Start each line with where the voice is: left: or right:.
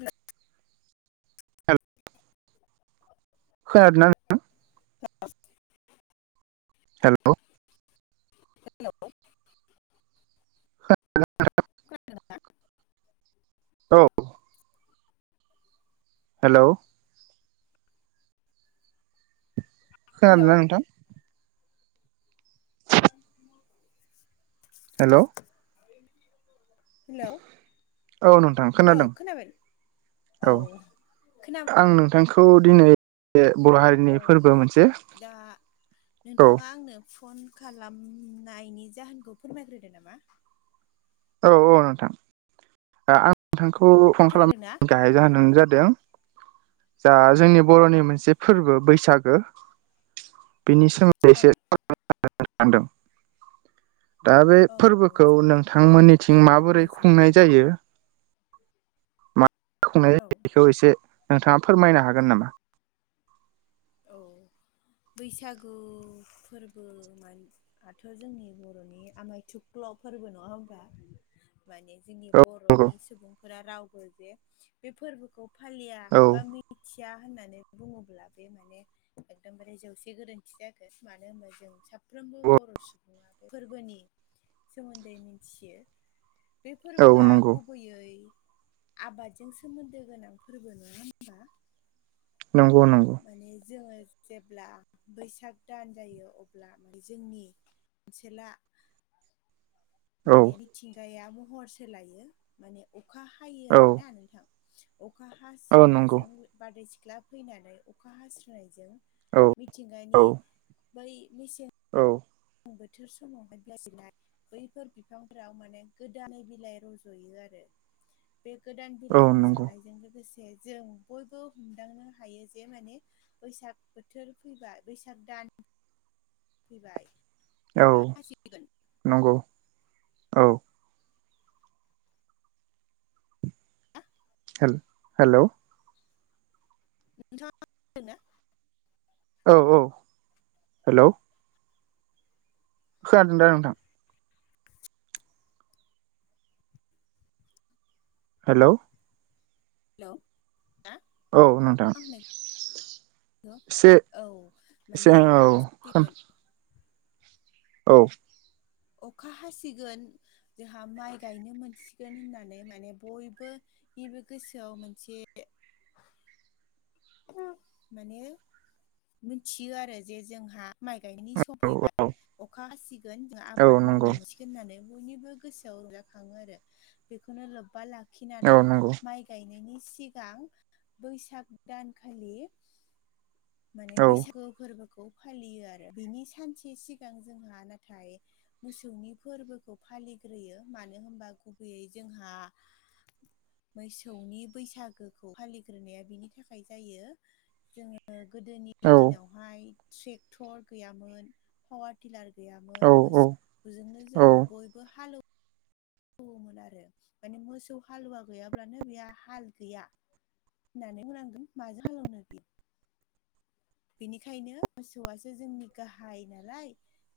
left: हो
right: खोनादोना [unintelligible]
left: [unintelligible]
right: hello
left: hello
right: खो [unintelligible] औ हेलौ खोना
left: हेलौ
right: दोना नोंथां?
left: [unintelligible] [unintelligible]
right: हेल'
left: [unintelligible] हेलौ
right: औ नोंथां
left: ओ
right: खोनादों
left: खोनाबाय? औ खोनाबाय
right: आं नोंथांखौ दिनै बे बर' हारिनि
left: औ
right: फोरबो मोनसे औ
left: पन खालामनायनि जाहोनखौ फोरमाय ग्रोदो नामा।
right: औ औ नोंथां। दा आं नोंथांखौ फन खालाम
left: खोनादोंना
right: गाहाय जाहोनानो जादों। जा जोंनि बर'नि मोनसे फोरबो बैसागो बिनि
left: औ
right: सोमोन्दैसो [unintelligible] दा बे
left: औ
right: फोरबोखौ नोंथांमोनिथिं
left: जोबोद
right: माबोरै
left: मोजां
right: खुंनाय जायो? मा खुंनाय
left: औ
right: जायो। बिखौ एसे नोंथाङा फोरमायनो हागोन नामा?
left: औ बैसागु फोरबो मान आथ' जोंनि बर'नि आमायथुख्ल' फोरबो नङा होमबा? माने जोंनि
right: औ नंगौ
left: बर'नि सुबुंफोरा रावबो जे बे फोरबोखौ फालिया
right: औ
left: बा मिथिया होननानै बुङोब्ला बे माने एकदमबारे जौसे गोरोन्थि जागोन। मानो होमबा जों साब फ्रोमबो बर' सुबुङा बे फोरबोनि सोमोन्दै मिन्थियो। बे
right: औ
left: फोरबोआ
right: नंगौ
left: गुबैयै आबादजों सोमोन्दो गोनां फोरबो नङा होमबा
right: नोंगौ नों
left: माने जोङो जेब्ला बैसाग दान जायो अब्ला माने जोंनि सेला
right: औ
left: माने मिथिंगाया महर सोलायो माने अखा हायो
right: औ
left: आरोना नोंथां। अखा
right: औ नंगौ
left: हास्रोनायजों बारदैसिख्ला फैनानै अखा हास्रोनायजों
right: औ औ
left: मिथिंगानि बै मेसें
right: औ
left: [unintelligible] समावहाय बिलाय सोरिनाय बैफोर बिफांफोराव माने गोदानै बिलाइ रज'यो आरो। बे गोदान
right: औ
left: बिलाइ
right: नंगौ
left: रज'नायजों लोगोसे जों बयबो हमदांनो हायो जे माने बैसाग बोथोर फैबा बैसाग दान फैबाय अखा
right: औ
left: हासिगोन
right: नंगौ औ। हेल हेल'
left: नोंथाङा खोनादोंना
right: औ औ हेल' खोनादों दा नोंथां हेल'
left: हेल' हा?
right: औ नोंथां
left: बेखौ?
right: एसे
left: औ
right: एसे
left: माने अखा
right: औ
left: हासिगोन
right: औ
left: अखा हासिगोन जोंहा माइ गायनो मोनसिगोन होननानै माने बयबो बेबो गोसोआव मोनसे माने मिथियो आरो जे जोंहा माइ गायनायनि सम
right: औ
left: फैबाय।
right: औ
left: अखा हासिगोन जों
right: औ
left: आबाद
right: नंगौ
left: मावनो मोनसिगोन होननानै बयनिबो गोसोआव रंजाखाङो आरो बेखौनो लोब्बा
right: औ
left: लाखिनानै
right: नंगौ
left: माइ गायनायनि सिगां बैसाग दानखालि माने
right: औ
left: बैसागु फोरबोखौ फालियो आरो बिनि सानसे सिगां जोंहा नाथाय मोसौनि फोरबोखौ फालिग्रोयो मानो होनबा गुबैयै जोंहा मोसौनि बैसागोखौ फालिग्रोनाया बिनि थाखाय जायो जोङो
right: औ
left: गोदोनि दिनावहाय ट्रेक्टर गैयामोन पावार टेलार गैयामोन
right: औ
left: मोसौ जोंनो
right: औ
left: जोङो बयबो हालोव हालोवोमोन आरो माने मोसौ हालुवा गैयाब्लानो बेहा हाल गैया। होननानै बुंनांगोन माजों हालेवनो बियो बेनिखायनो मोसौआसो जोंनि गाहाय नालाय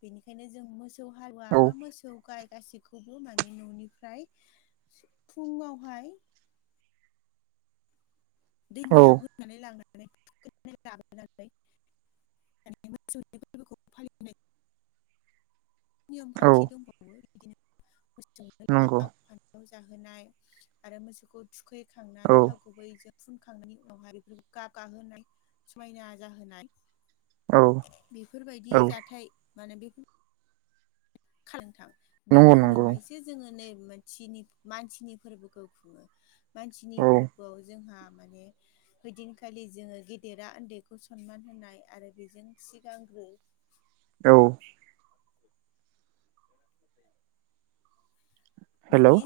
left: बेनिखायनो जों मोसौ मोसौ हालुवा
right: औ
left: बा मोसौ गाइ गासैखौबो माने न'निफ्राय फुङावहाय
right: औ
left: दैमायाव होनानै लांनानै थुखैनानै लाबोनानै माने मोसौनि फोरबोखौ फालिनाय नियम
right: औ
left: खान्थि दंबावो बिदिनो मोसौनो
right: नंगौ
left: लाउ फान्थाव जाहोनाय आरो मोसौखौ
right: औ
left: थुखैखांनानै थाव गुबैजों फुनखांनायनि उनावहाय बेफोरखौ गाब गाहोनाय समायना जाहोनाय
right: औ
left: बेफोरबायदि
right: औ
left: जाथाय माने बेफोर खालामो नोंथां
right: नंगौ
left: बेनि
right: नंगौ
left: उनावहायसो जोङो नै मानसिनि-मानसिनि फोरबोखौ खुङो। मानसिनि
right: औ
left: फोरबोआव जोंहा माने ओइदिनखालि जोङो गेदेरा उन्दैखौ सनमान होनाय आरो बेजों सिगांग्रो
right: औ हेलौ
left: बिनि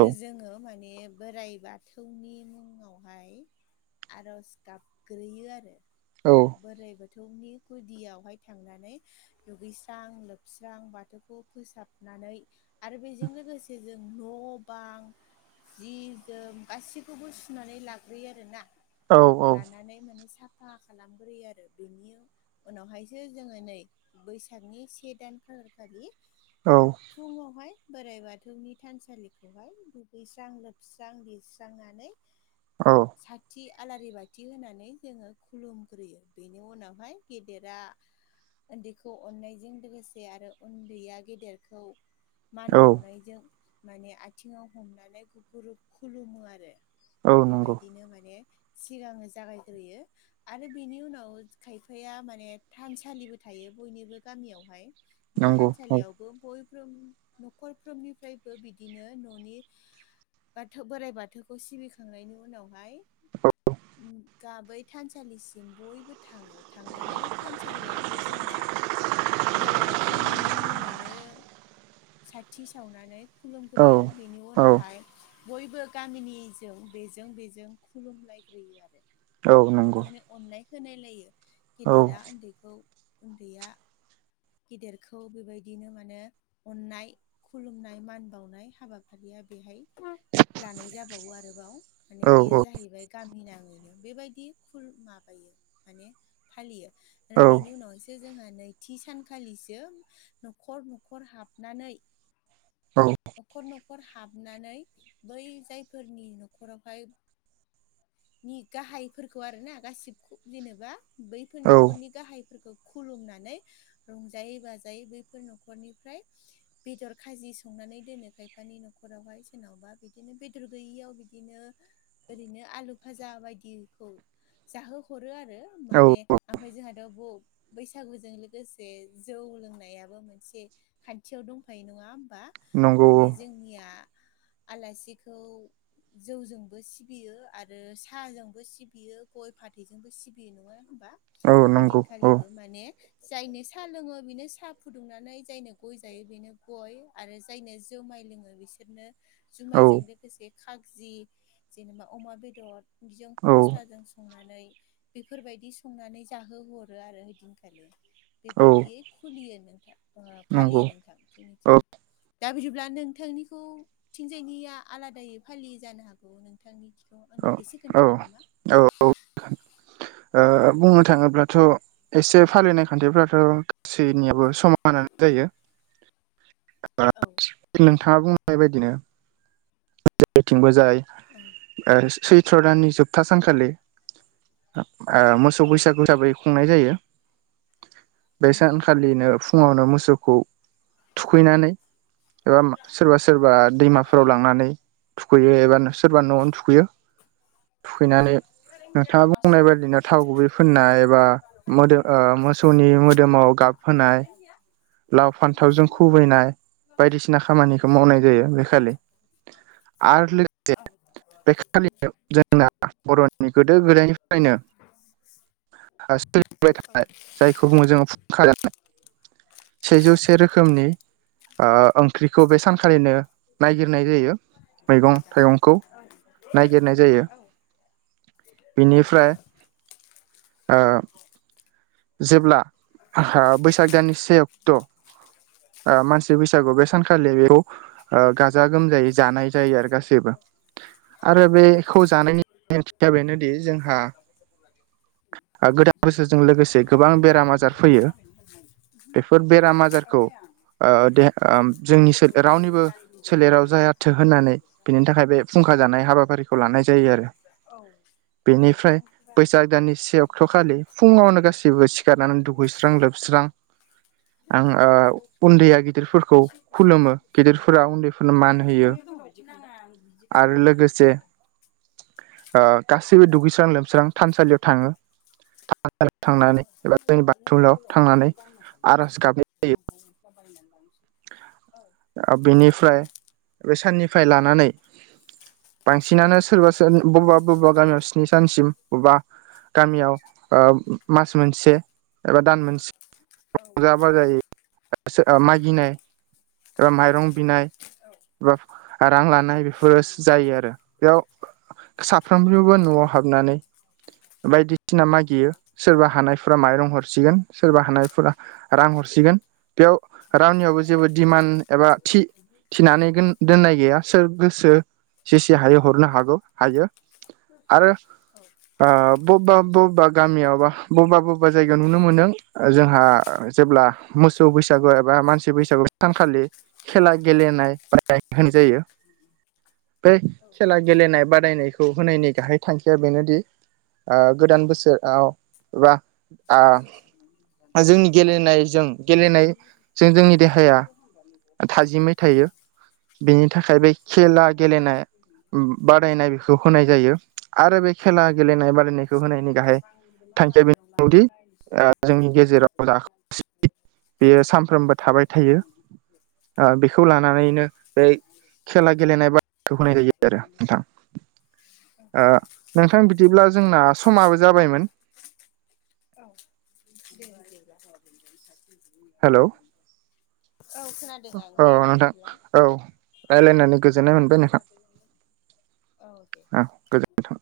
right: औ
left: जोङो माने बोराइ बाथौनि मुङावहाय आर'ज गाबग्रोयो आरो।
right: औ
left: बोराइ बोथौनि गुदियावहाय थांनानै दुगैस्रां लोबस्रां बाथौखौ फोसाब नानै आरो बेजों लोगोसे जों न' बां जि जोम गासैखौबो सुनानै लाग्रोयो आरोना।
right: औ
left: लानानै माने साफा खालामग्रोयो आरो बेनि उनावहायसो जोङो नै बैसागनि से दान खालार खालि
right: औ।
left: फुङावहाय बोराइ बाथौनि थानसालिखौहाय दुगैस्रां लोबस्रां लिरस्रांनानै
right: औ
left: साथि आलारि बाथि होनानै जोङो खुलुमग्रोयो बेनि उनावहाय गेदेरा उन्दैखौ अननायजों लोगोसे आरो उन्दैया गेदेरखौ मान
right: औ
left: बावनायजों माने आथिङाव हमनानै गुगुरुब खुलुमो आरो
right: औ नंगौ
left: बेबायदिनो माने सिगाङो जागायग्रोयो। आरो बेनि उनाव खायफाया माने थानसालिबो थायो बयनिबो गामियावहाय। बे
right: नंगौ औ
left: थानसालियावबो बयफ्रोम न'खरफ्रोमनिफ्रायबो बिदिनो न'नि बाथौ बोराइ बाथौखौ सिबिखांनायनि उनावहाय गाबै थानसालिसिम बयबो थाङो थांनानै बे थानसालियावबो जोंहा बोराइ बाथौनि मुङैनो साथि सावनानै
right: औ
left: खुलुमग्रोयो बेनि
right: औ
left: उनावहाय बयबो गामिनिजों बेजों बेजों खुलुमलायग्रोयो आरो
right: औ नंगौ।
left: माने अनलाय होनायलायो
right: औ
left: गेदेरा उन्दैखौ उन्दैया गेदिरखौ बेबायदिनो माने अननाय खुलुमनाय मान बावनाय हाबाफारिया बेहाय लानाय जाबावो आरोबाव माने
right: औ
left: बियो जाहैबाय गामि नाङैनो बेबायदि खुर माबायो माने फालियो
right: औ
left: आरो बेनि उनाव जोंहा नैथि सानखालिसो न'खर न'खर हाबनानै
right: औ
left: न'खर न'खर हाबनानै बै जायफोरनि न'खरावहाय नि गाहायफोरखौ आरो ना गासिबखौ जेनेबा बैफोर
right: औ
left: न'खरनि गाहायफोरखौ खुलुमनानै रंजायै बाजायै बैफोर न'खरनिफ्राय बेदर खाजि संनानै दोनो खायफानि न'खरावहाय सोरनावबा बिदिनो बेदर गैयियाव बिदिनो ओरैनो आलु भाजा बायदिखौ जाहोहरो आरो
right: औ
left: माने ओमफ्राय जोंहाथ' बु बैसागुजों लोगोसे जौ लोंनायाबो मोनसे खान्थियाव दंफायो नङा होमबा।
right: नंगौ
left: माने जोंनिया आलासिखौ जौजोंबो सिबियो आरो ओ साहाजोंबो सिबियो गय फाथैजोंबो सिबियो नङा होनोमबा।
right: औ नंगौ औ
left: ओइदिनखालिबो माने जायनो साहा लोङो बेनो साहा फुदुंनानै जायनो गय जायो बेनो गय आरो जायनो जुमाय लोङो बैसोरनो
right: औ
left: जुमायजों लोगोसे खाजजि जेनेबा अमा बेदर बिजों
right: औ
left: फस्ताजों संनानै बेफोरबायदि संनानै जाहोहरो आरो ओइदिनखालि बेबायदि खुलियो नोंथां ओ
right: नंगौ
left: फालियो नोंथां
right: औ
left: जोंनिथिं। दा बिदिब्ला नोंथांनिखौथिंजायनिया आलादायै फालियै जानो हागौ नोंथांनि थिखौ
right: औ
left: एसे खोन्थादो नामा?
right: औ औ ओ बुंनो थाङोब्लाथ' एसे फालिनाय खान्थिफोराथ' गासैनियाबो समानानो जायो।
left: औ
right: [unintelligible] नोंथाङा बुंनाय बायदिनो जेरैथिंबो जाय
left: औ
right: ओ सैथ्र' दाननि जोबथा सानखालि ओ मोसौ
left: औ
right: बैसागु हिसाबै खुंनाय जायो बे
left: नंगौ
right: सानखालिनो फुङावनो मोसौखौ थुखैनानै एबा सोरबा सोरबा दैमाफोराव लांनानै थुखैयो एबा सोरबा न'आवनो थुखैयो। थुखैनानै
left: कारेन्ट गैया
right: नोंथाङा
left: नामा सि
right: बुंनाय बायदिनो थाव गुबै
left: कारेन्ट गैया
right: फोननाय एबा
left: कारेन्ट
right: मोदोम
left: गैया
right: ओ मोसौनि मोदोमाव गाब
left: एसे
right: होनोनाय लाव फान्थावजों खुबैनाय बायदिसिना खामानिखौ मावनाय जायो बेखालि
left: [inaudible]
right: आरो लोगोसे बे खालि जोंना बर'नि गोदो-गोदायनिफ्रायनो सोलिबाय थानाय जायखौ बुङो जोङो [unintelligible] सेजौसे रोखोमनि ओ ओंख्रिखौ बे सानखालिनो नागिरनाय जायो। मैगं-थाइगंखौ नायगिरनाय जायो। बेनिफ्राय ओ जेब्ला आहा बैसाग दाननि से अक्ट' ओ मानसि बैसागु बे सानखा खालि बेखौ गाजा गोमजायै जानाय जायो आरो गासैबो
left: [unintelligible]
right: बेनि ओंथिया बेनोदि जोंहा ओ गोदान बोसोरजों लोगोसे गो गोबां बेराम आजार फैयो बेफोर बेराम आजारखौ ओ देहा ओम जोंनि रावनिबो सोलेराव जायाथों होननानै बिनि थाखाय बे फुंखा जानाय हाबाफारि बेनिफ्राय
left: औ
right: बैसाग
left: औ
right: जेबो सिखारनानै दुहैस्रां-लोबस्रां आं ओ उन्दैया गिदिरफोरखौ
left: एसे
right: खुलुमो
left: औ दे
right: गिदिरफोरा उन्दै आरो लोगोसे
left: [unintelligible]
right: ओ गासैबो दुगैस्रां-लोबस्रां थानसालियाव थाङो। थांनानै एबा जोंनि बाथौलयाव थांनानै आर'ज गाबो
left: [unintelligible]
right: ओ बेनिफ्राय बे साननिफ्राय लानानै बांसिनानो सोरबा सोरो बबा बबेबा गामियाव स्नि सानसिम बबेबा गामियाव ओ मास मोनसे एबा दान मोनसे
left: औ
right: [unintelligible] जायो मागिनाय ओ माइरं बिनाय
left: औ
right: बा रां लानाय बेफोरो जायो आरो बेयाव साफ्रोमनिबो न'आव हाबनानै बायदिसिना मागियो सोरबा हानायफोरा माइरं हरसिगोन सोरबा हानायफोरा रां हरसिगोन बेयाव रावनियावबो जेबो दिडिमान्ड एबा थि थिनानै गो दोननाय गैया सोर गोसो जेसे हायो हरनो हागौ हायो। आरो आ बबेबा बबेबा गामियाव बा बबेबा बबेबा जायगायाव नुनो मोनदों। जोंहा जेब्ला मोसौ बैसागु एबा मानसि बैसागु सानखालि खेला गेलेनाय [unintelligible] होनाय जायो।
left: [inaudible]
right: बै खेला गेलेनाय बादायनायखौ होनायनि गाहाय थांखिया बेनोदि ओ गोदान बोसोराव एबा आ जोंनि गेलेनायजों गेलेनाय जों जोंनि देहाया थाजिमै थायो
left: [unintelligible]
right: बेनि थाखाय बे खेला गेलेनाय बादायनाय बेखौ होनाय आरो खेला गेलेनाय बादायनायखौ होनायनि गाहाय थांखिया बेनोदि जोंनि गेजेराव
left: [unintelligible]
right: बेयो सामफ्रोमबो थाबाय थायो। थायो ओ बेखौ लानानैनो बे खेला गेलेनाय बाद खौ होनाय जायो आरो नोंथां
left: [inaudible]
right: ओ नोंथां बिदिब्ला जोंना समाबो जाबायमोन।
left: [unintelligible]
right: हेलौ
left: औ खोनादों आं
right: औ
left: दे
right: नोंथां
left: बिदिब्ला।
right: औ रायलायनो गोजोननाय मोनबाय। नोंथां
left: औ दे
right: औ गोजोनथों